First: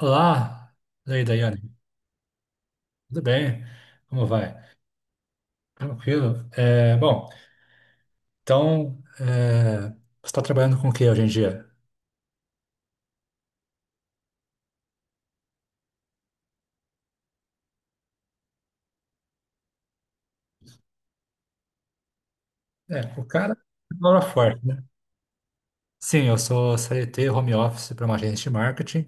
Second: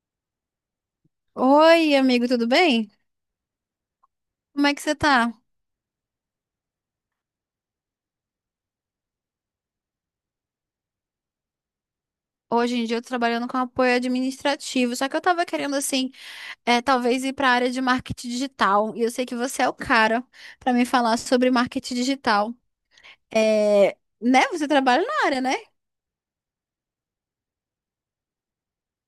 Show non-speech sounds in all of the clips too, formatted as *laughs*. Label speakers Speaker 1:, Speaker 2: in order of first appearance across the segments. Speaker 1: Olá, Leida Yane.
Speaker 2: Oi, amigo, tudo bem?
Speaker 1: Tudo bem? Como vai?
Speaker 2: Como é que você tá?
Speaker 1: Tranquilo? Bom, então, você está trabalhando com o que hoje em dia?
Speaker 2: Hoje em dia eu tô trabalhando com apoio administrativo, só que eu tava querendo, assim, talvez ir pra área de marketing digital. E eu sei que você é o cara pra me falar sobre marketing digital.
Speaker 1: O cara
Speaker 2: É,
Speaker 1: trabalha
Speaker 2: né?
Speaker 1: forte,
Speaker 2: Você
Speaker 1: né?
Speaker 2: trabalha na área, né?
Speaker 1: Sim, eu sou CLT home office para uma agência de marketing,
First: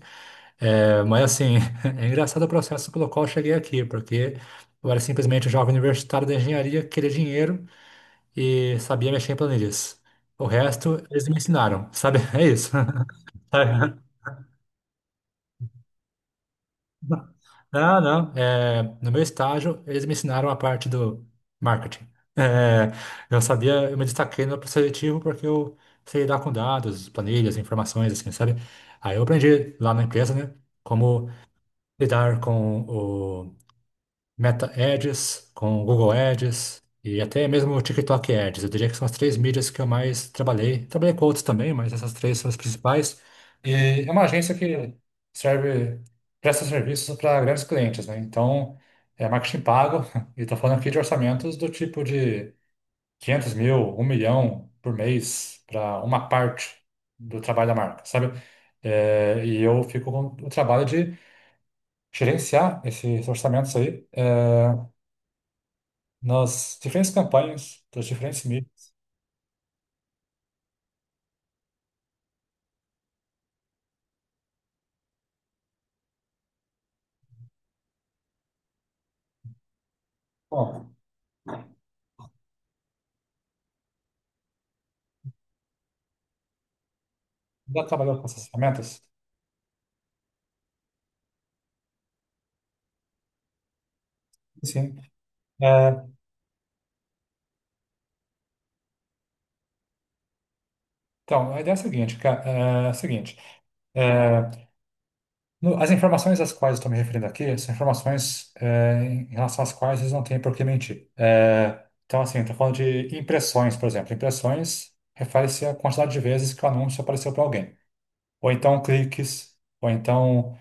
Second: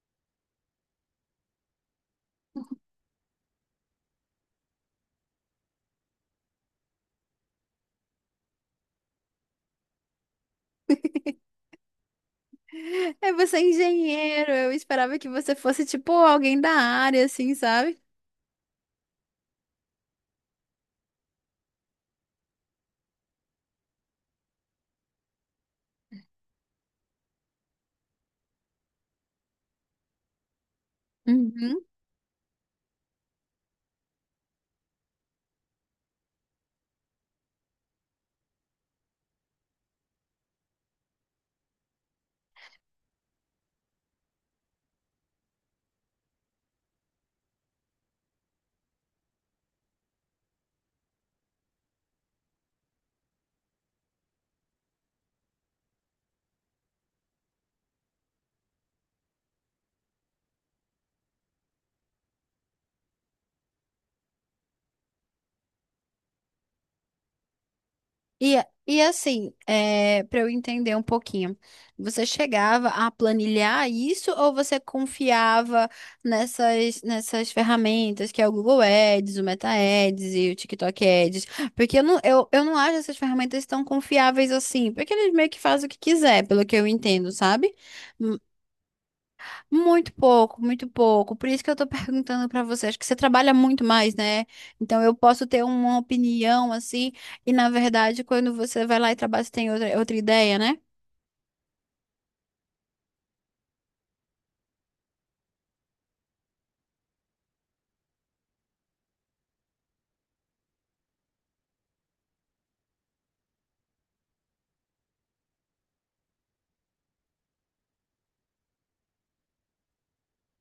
Speaker 1: mas assim, *laughs* é engraçado o processo pelo qual eu cheguei aqui, porque eu era simplesmente um jovem universitário da engenharia, que queria dinheiro e sabia mexer em planilhas. O resto, eles me ensinaram, sabe? *laughs* É isso.
Speaker 2: *laughs* É,
Speaker 1: *laughs*
Speaker 2: você é engenheiro, eu esperava que você fosse, tipo, alguém da área, assim,
Speaker 1: Não,
Speaker 2: sabe?
Speaker 1: não. No meu estágio, eles me ensinaram a parte do marketing. É, eu sabia, eu me destaquei no processo seletivo porque eu sei lidar com dados, planilhas, informações, assim, sabe? Aí eu aprendi lá na empresa, né, como
Speaker 2: Uhum.
Speaker 1: lidar com Meta Ads, com Google Ads e até mesmo o TikTok Ads. Eu diria que são as três mídias que eu mais trabalhei. Trabalhei com outros também, mas essas três são as principais. E é uma agência que serve, presta serviços para grandes clientes, né? Então, é marketing pago *laughs* e estou falando aqui de orçamentos do tipo de 500 mil, um milhão por mês para uma parte do trabalho da marca, sabe? E eu fico com o trabalho de gerenciar esses orçamentos nas diferentes campanhas dos diferentes
Speaker 2: E,
Speaker 1: mídias.
Speaker 2: e assim, para eu entender um pouquinho, você chegava a planilhar isso ou você confiava nessas ferramentas que é o Google Ads, o Meta Ads e o
Speaker 1: Bom,
Speaker 2: TikTok Ads? Porque eu não acho essas ferramentas tão confiáveis assim, porque eles meio que fazem o que quiser, pelo que eu entendo, sabe?
Speaker 1: já trabalhou com essas ferramentas?
Speaker 2: Muito pouco, muito pouco. Por isso que eu tô *laughs* perguntando pra você. Acho que você trabalha muito mais, né?
Speaker 1: Sim.
Speaker 2: Então eu posso ter
Speaker 1: É,
Speaker 2: uma opinião assim, e na verdade, quando você vai lá e trabalha, você tem outra ideia, né?
Speaker 1: então, a ideia é a seguinte, é a seguinte é, as informações às quais eu estou me referindo aqui são informações em relação às quais eles não têm por que mentir. Então, assim, estou falando de impressões, por exemplo. Impressões refere-se à quantidade de vezes que o anúncio apareceu para alguém. Ou então cliques, ou então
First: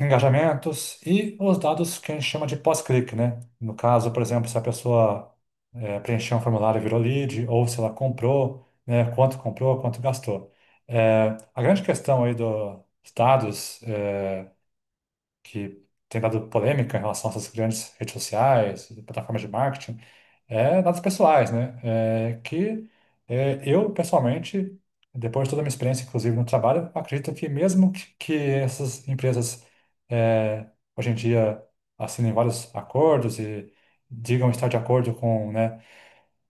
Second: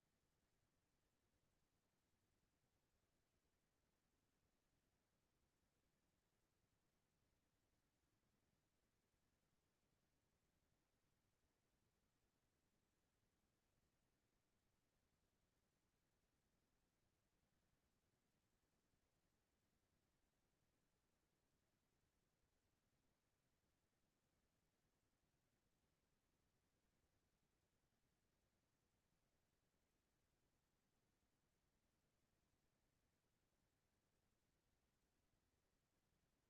Speaker 1: engajamentos e os dados que a gente chama de pós-clique, né? No caso, por exemplo, se a pessoa preencheu um formulário e virou lead, ou se ela comprou, né? Quanto comprou, quanto gastou. A grande questão aí dos dados, que tem dado polêmica em relação a essas grandes redes sociais, plataformas de marketing, é dados pessoais, né? Eu, pessoalmente, depois de toda a minha experiência, inclusive no trabalho, acredito que mesmo que essas empresas é, hoje em dia assinem vários acordos e digam estar de acordo com, né,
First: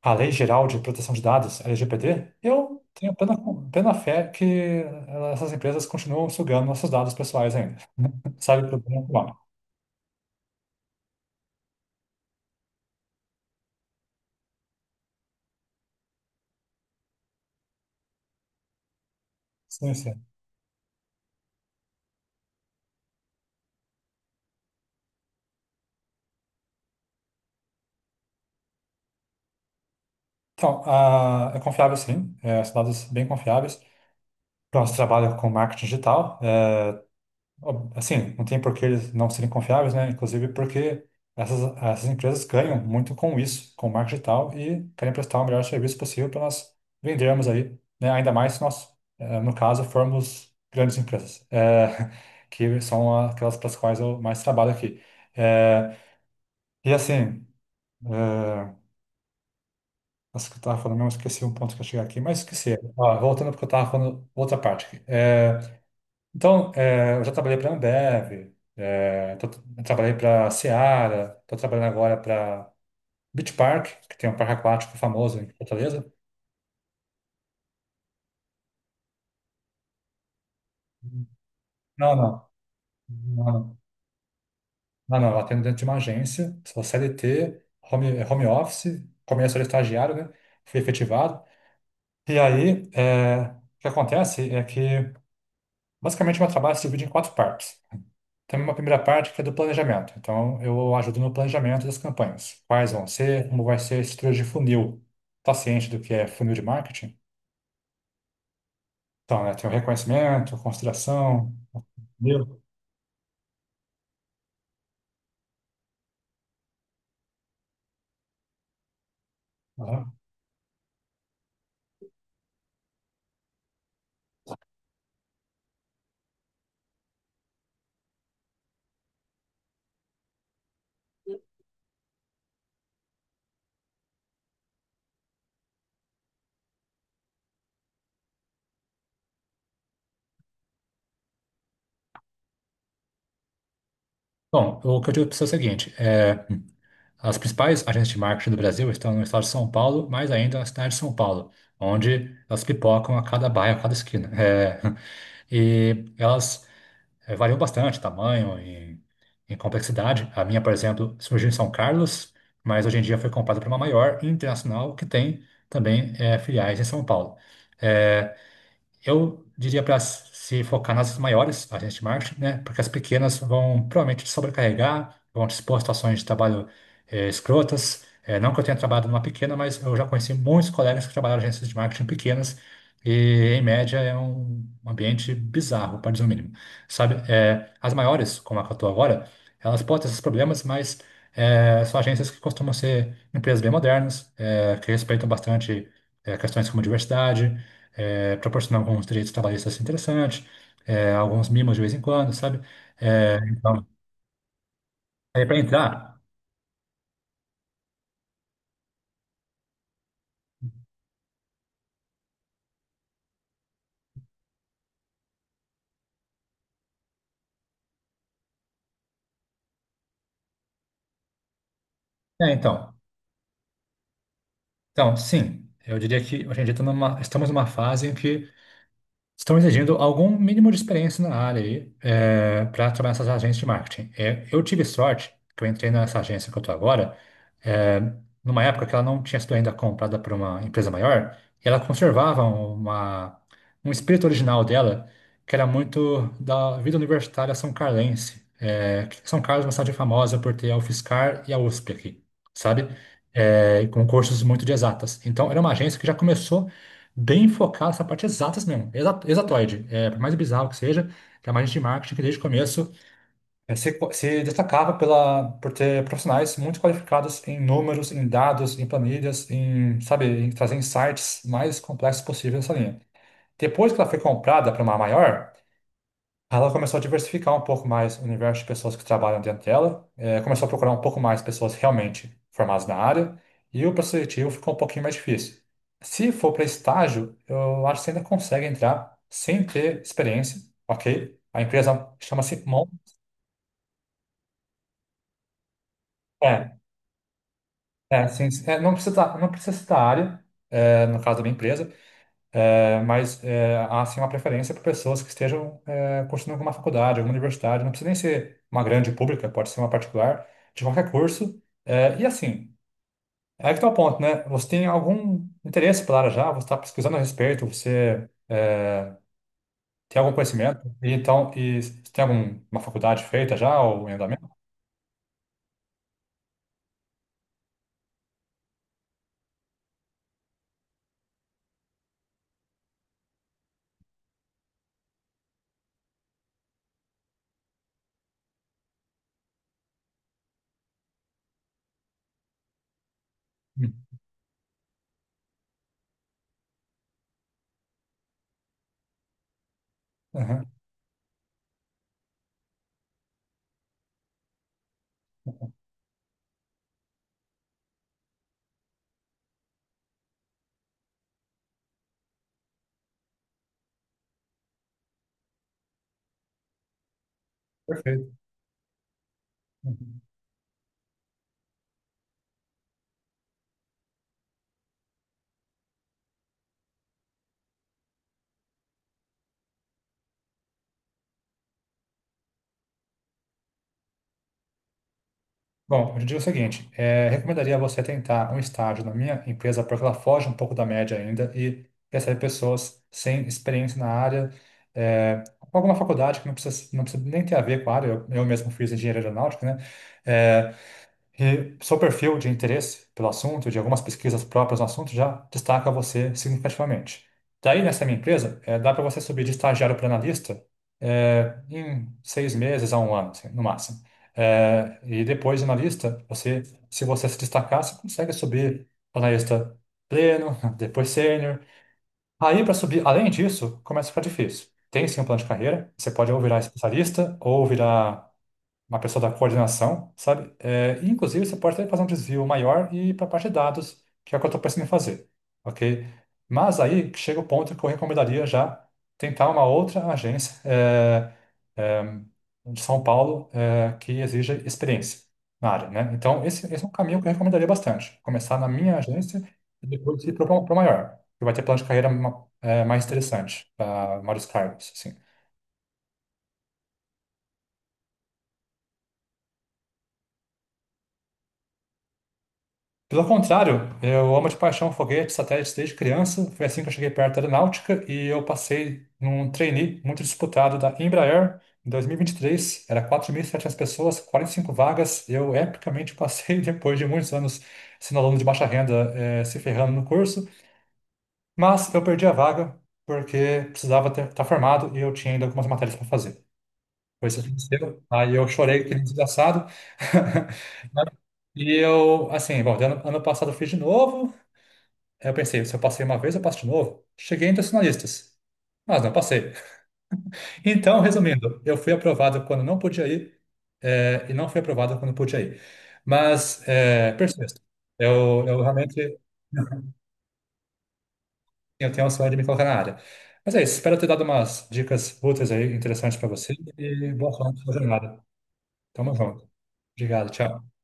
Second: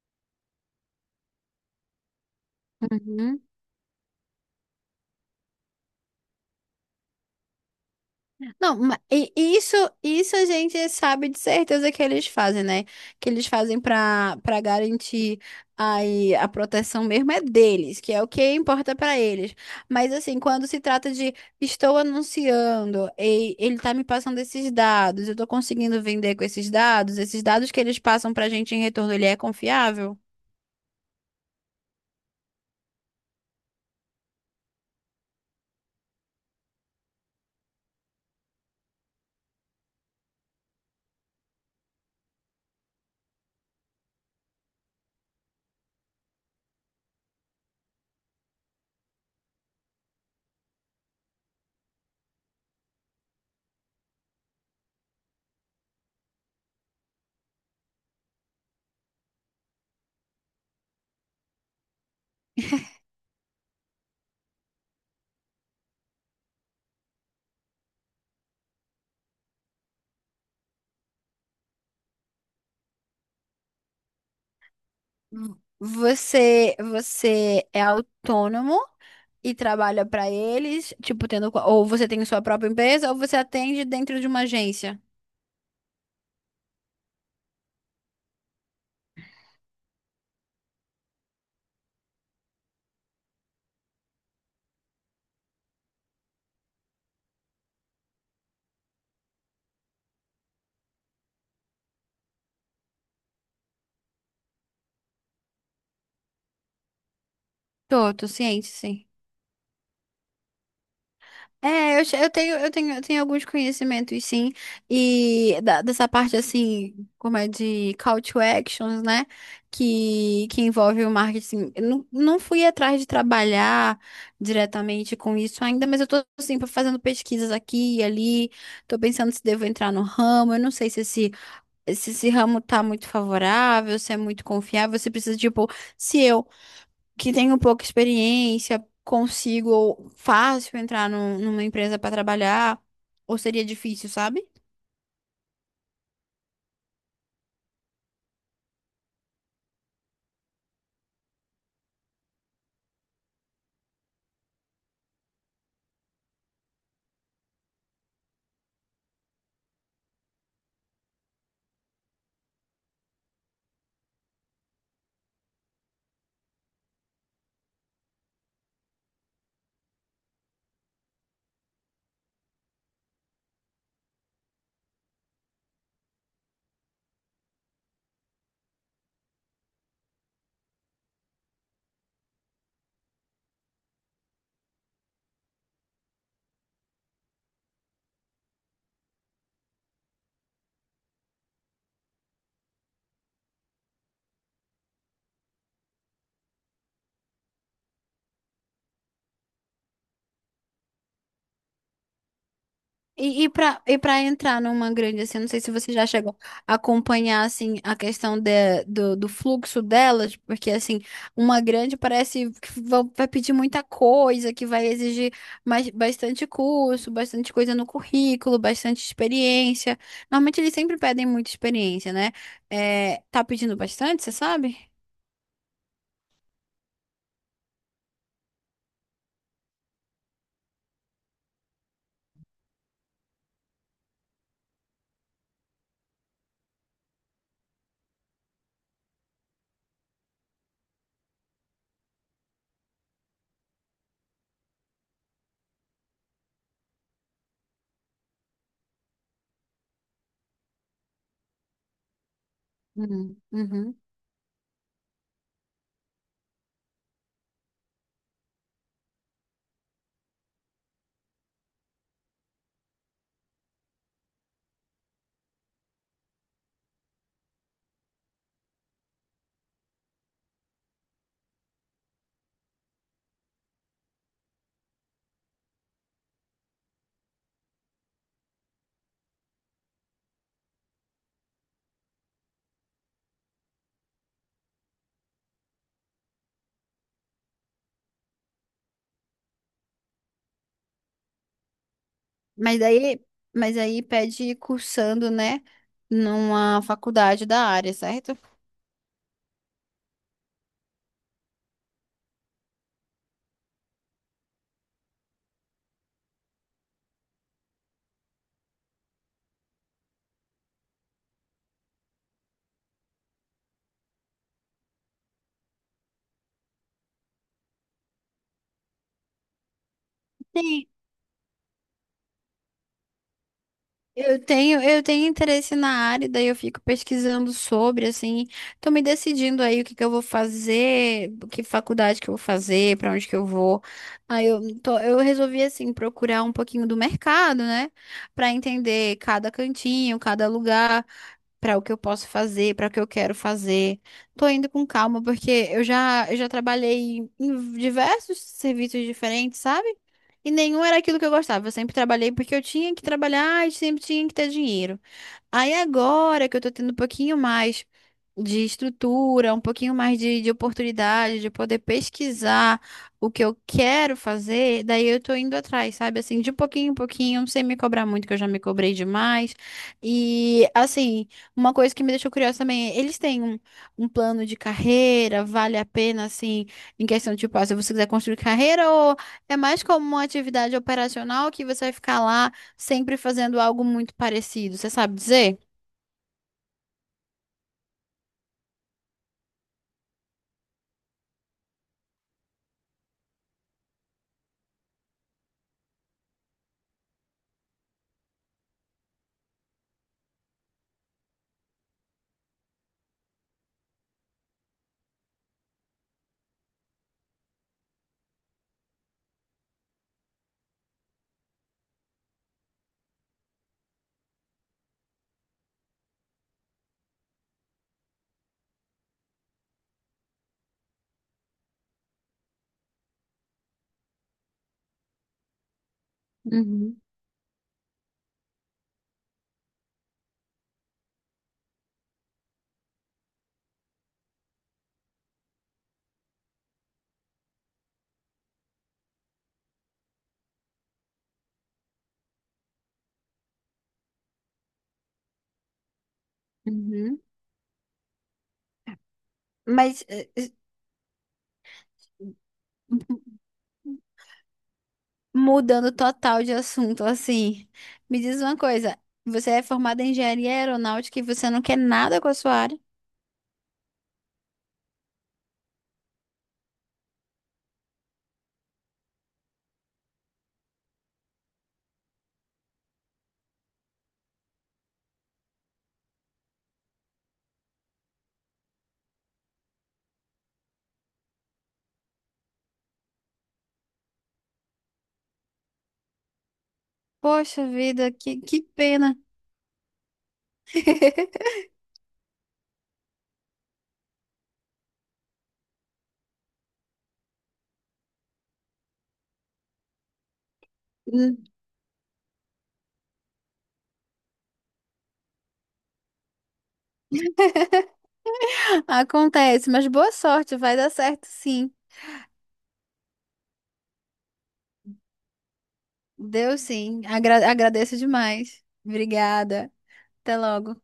Speaker 1: a Lei Geral de Proteção de Dados, LGPD, eu tenho plena,
Speaker 2: Uhum.
Speaker 1: plena fé que essas empresas continuam sugando nossos dados pessoais ainda. *laughs* Sabe?
Speaker 2: Não,
Speaker 1: Por bem
Speaker 2: ma-
Speaker 1: ou por mal.
Speaker 2: e isso a gente sabe de certeza que eles fazem, né? Que eles fazem para garantir aí a proteção mesmo é deles, que é o que importa para eles.
Speaker 1: Sim,
Speaker 2: Mas
Speaker 1: sim.
Speaker 2: assim, quando se trata de estou anunciando e ele tá me passando esses dados, eu tô conseguindo vender com esses dados que eles passam pra gente em retorno, ele é confiável?
Speaker 1: Então, é confiável sim, são dados bem confiáveis. Pronto, trabalha com marketing digital. Assim, não tem por que eles não serem confiáveis, né? Inclusive porque essas empresas ganham muito com isso, com o marketing digital, e querem prestar o melhor serviço possível para nós vendermos aí, né? Ainda mais se nós, no caso, formos grandes empresas, *laughs* que são aquelas para as quais eu mais trabalho aqui. É, e assim, é, acho que eu estava falando, mesmo esqueci um ponto que eu cheguei aqui, mas esqueci. Ó, voltando porque eu estava falando outra parte aqui. Então, eu já trabalhei para a Ambev, trabalhei para a Seara, estou trabalhando agora para Beach Park, que tem um parque aquático famoso em
Speaker 2: V-
Speaker 1: Fortaleza.
Speaker 2: Você é autônomo e trabalha pra eles, Ou você
Speaker 1: Não,
Speaker 2: tem sua
Speaker 1: não,
Speaker 2: própria empresa, ou você
Speaker 1: não, não,
Speaker 2: atende dentro de uma agência.
Speaker 1: não, não, eu atendo dentro de uma agência, sou CLT, home office, começo era estagiário, né? Fui efetivado. E aí, o que acontece é que, basicamente, meu trabalho se divide em quatro partes. Tem uma primeira parte que é do planejamento. Então, eu ajudo no planejamento das campanhas. Quais vão ser, como vai ser a estrutura de funil. Está ciente do que é funil de marketing?
Speaker 2: Tô, tô ciente, sim.
Speaker 1: Então, né, tem o reconhecimento, consideração.
Speaker 2: Eu tenho,
Speaker 1: Entendeu?
Speaker 2: eu tenho alguns conhecimentos, sim, e dessa parte, assim, como é de call to actions, né,
Speaker 1: Aham.
Speaker 2: que envolve o marketing. Eu não, Não fui atrás de trabalhar diretamente com isso ainda, mas eu tô, assim, fazendo pesquisas aqui e ali, tô pensando se devo entrar no ramo, eu não sei se esse ramo tá muito favorável, se é muito confiável, você precisa, tipo, se eu, que tenho pouca experiência, consigo fácil entrar numa empresa para trabalhar, ou seria difícil, sabe?
Speaker 1: Bom, o que eu digo para você é o seguinte: as principais agências de marketing do Brasil estão no estado de São Paulo, mais ainda na cidade de São Paulo, onde elas pipocam a cada bairro, a cada esquina. *laughs* E elas variam bastante, tamanho e complexidade. A minha, por exemplo, surgiu em São Carlos, mas hoje em dia foi comprada por uma maior internacional que tem também filiais em São Paulo. É, eu diria para se focar nas maiores, agências de marketing, né? Porque as pequenas vão provavelmente te sobrecarregar, vão te expor a situações de trabalho escrotas. Não que eu tenha trabalhado numa pequena, mas eu já conheci muitos colegas que trabalharam em agências de marketing pequenas e, em média, é um ambiente bizarro, para dizer o mínimo. Sabe? As maiores, como a que eu estou agora, elas podem ter esses problemas, mas são agências que costumam ser empresas bem modernas, que respeitam bastante questões como diversidade, proporcionar alguns direitos trabalhistas assim interessantes, alguns mimos de vez em quando, sabe? É, então,
Speaker 2: E para entrar numa grande, assim,
Speaker 1: é
Speaker 2: não
Speaker 1: para
Speaker 2: sei se você já
Speaker 1: entrar.
Speaker 2: chegou a acompanhar, assim, a questão de, do fluxo delas, porque, assim, uma grande parece que vai pedir muita coisa, que vai exigir mais, bastante curso, bastante coisa no currículo, bastante experiência. Normalmente eles sempre pedem muita experiência, né?
Speaker 1: Então,
Speaker 2: É, tá pedindo bastante, você sabe?
Speaker 1: sim, eu diria que hoje em dia estamos numa fase em que estão exigindo algum mínimo de experiência na área aí, para trabalhar nessas agências de marketing. É, eu tive sorte que eu entrei nessa agência que eu estou agora, é, numa época que ela não tinha sido ainda comprada por uma empresa maior, e ela conservava uma, um espírito original dela, que era muito da vida universitária são carlense. Que São Carlos é uma cidade famosa por ter a UFSCar e a USP aqui, sabe?
Speaker 2: Uhum,
Speaker 1: E
Speaker 2: uhum.
Speaker 1: com cursos muito de exatas. Então, era uma agência que já começou bem focado essa parte exatas mesmo, exatoide. É, por mais bizarro que seja, tem uma gente de marketing que desde o começo se destacava pela, por ter profissionais muito qualificados em números, em dados, em planilhas, em, sabe, em trazer insights mais complexos possíveis nessa linha. Depois que ela foi comprada para uma maior, ela começou a diversificar um pouco mais o universo de pessoas que trabalham dentro dela, começou a procurar um pouco mais pessoas realmente formadas na área, e o processo seletivo ficou um pouquinho mais difícil. Se for para estágio, eu acho que você ainda consegue entrar sem ter experiência, ok? A empresa chama-se
Speaker 2: Mas
Speaker 1: Mon.
Speaker 2: daí, mas aí pede cursando, né,
Speaker 1: É,
Speaker 2: numa faculdade da área,
Speaker 1: é,
Speaker 2: certo?
Speaker 1: sim, sim. Não precisa, não precisa citar a área, no caso da minha empresa, mas há sim uma preferência por pessoas que estejam cursando alguma faculdade, alguma universidade, não precisa nem ser uma grande pública, pode ser uma particular, de qualquer curso. E assim, é que está o ponto, né? Você tem algum interesse pela área já, você está pesquisando a respeito, tem algum conhecimento,
Speaker 2: Sim,
Speaker 1: e então, e você tem alguma faculdade feita já, ou em
Speaker 2: eu
Speaker 1: andamento?
Speaker 2: tenho, interesse na área, daí eu fico pesquisando sobre, assim, tô me decidindo aí o que que eu vou fazer, que faculdade que eu vou fazer, pra onde que eu vou. Eu resolvi assim procurar um pouquinho do mercado, né, pra entender cada cantinho, cada lugar para o que eu posso fazer, para o que eu quero fazer.
Speaker 1: Hum.
Speaker 2: Tô indo com calma, porque eu já trabalhei em diversos serviços diferentes, sabe? E
Speaker 1: Aham.
Speaker 2: nenhum era aquilo que eu gostava. Eu sempre trabalhei porque eu tinha que trabalhar e sempre tinha que ter dinheiro. Aí agora que eu tô tendo um pouquinho mais de estrutura, um pouquinho mais de oportunidade, de poder pesquisar o que eu quero fazer, daí eu tô indo atrás, sabe? Assim, de pouquinho em pouquinho, sem me cobrar muito,
Speaker 1: Perfeito.
Speaker 2: que eu já me cobrei demais.
Speaker 1: Uhum.
Speaker 2: E assim. Uma coisa que me deixou curiosa também, é, eles têm um plano de carreira, vale a pena, assim, em questão de, tipo, ah, se você quiser construir carreira, ou é mais como uma atividade operacional que você vai ficar lá sempre fazendo algo muito parecido, você sabe dizer?
Speaker 1: Bom, eu te digo o seguinte, recomendaria você tentar um estágio na minha empresa, porque ela foge um pouco da média ainda e recebe pessoas sem experiência na área, com alguma faculdade que não precisa, não precisa nem ter a ver com a área, eu mesmo fiz engenharia aeronáutica, né? É, e seu perfil de interesse pelo assunto, de algumas pesquisas próprias no assunto, já destaca você significativamente. Daí, nessa minha empresa, dá para você subir de estagiário para analista em 6 meses a um ano, assim, no máximo. E depois de analista, você se destacar, você consegue subir para analista pleno, *laughs* depois sênior. Aí, para subir, além disso, começa a ficar difícil. Tem sim um plano de carreira, você pode ou virar
Speaker 2: Uhum,
Speaker 1: especialista ou virar uma pessoa da coordenação, sabe? É, e, inclusive, você pode até fazer um desvio maior e ir para a parte de dados, que é o que eu estou pensando em fazer, ok? Mas aí chega o ponto que eu recomendaria já tentar uma outra agência é, de São Paulo, que exija experiência na área, né? Então, esse é um
Speaker 2: uhum.
Speaker 1: caminho que eu recomendaria bastante. Começar na minha agência e
Speaker 2: Mas
Speaker 1: depois
Speaker 2: eh,
Speaker 1: ir para
Speaker 2: eh,
Speaker 1: o maior, que vai ter plano de carreira mais interessante para vários cargos, assim.
Speaker 2: Mudando total de assunto, assim, me diz uma coisa, você é formada em engenharia aeronáutica e você não quer nada com a sua área?
Speaker 1: Pelo contrário, eu amo de paixão foguetes, satélites desde criança. Foi assim que eu cheguei perto da aeronáutica e eu passei num trainee muito disputado da Embraer em 2023. Era 4.700 pessoas, 45 vagas. Eu epicamente passei *laughs* depois de muitos anos sendo aluno de baixa renda, se ferrando no curso, mas eu perdi a vaga porque precisava estar formado e eu tinha ainda algumas matérias para fazer. Foi isso que
Speaker 2: Poxa
Speaker 1: aconteceu.
Speaker 2: vida,
Speaker 1: Aí eu
Speaker 2: que
Speaker 1: chorei que nem
Speaker 2: pena.
Speaker 1: desgraçado. *laughs*
Speaker 2: *laughs*
Speaker 1: E eu, assim, bom, ano passado eu fiz de novo, aí eu pensei, se eu passei uma vez, eu passo de novo. Cheguei entre os finalistas, mas não passei. *laughs* Então, resumindo, eu fui aprovado quando não podia ir, e não fui aprovado quando podia ir. Mas, é, persisto. Eu realmente
Speaker 2: Acontece, mas
Speaker 1: *laughs*
Speaker 2: boa sorte, vai dar certo sim.
Speaker 1: eu tenho um sonho de me colocar na área. Mas é isso, espero ter dado umas dicas úteis aí, interessantes para você,
Speaker 2: Deu sim.
Speaker 1: e boa sorte na sua
Speaker 2: Agradeço
Speaker 1: jornada.
Speaker 2: demais.
Speaker 1: Tamo junto.
Speaker 2: Obrigada.
Speaker 1: Obrigado,
Speaker 2: Até
Speaker 1: tchau.
Speaker 2: logo.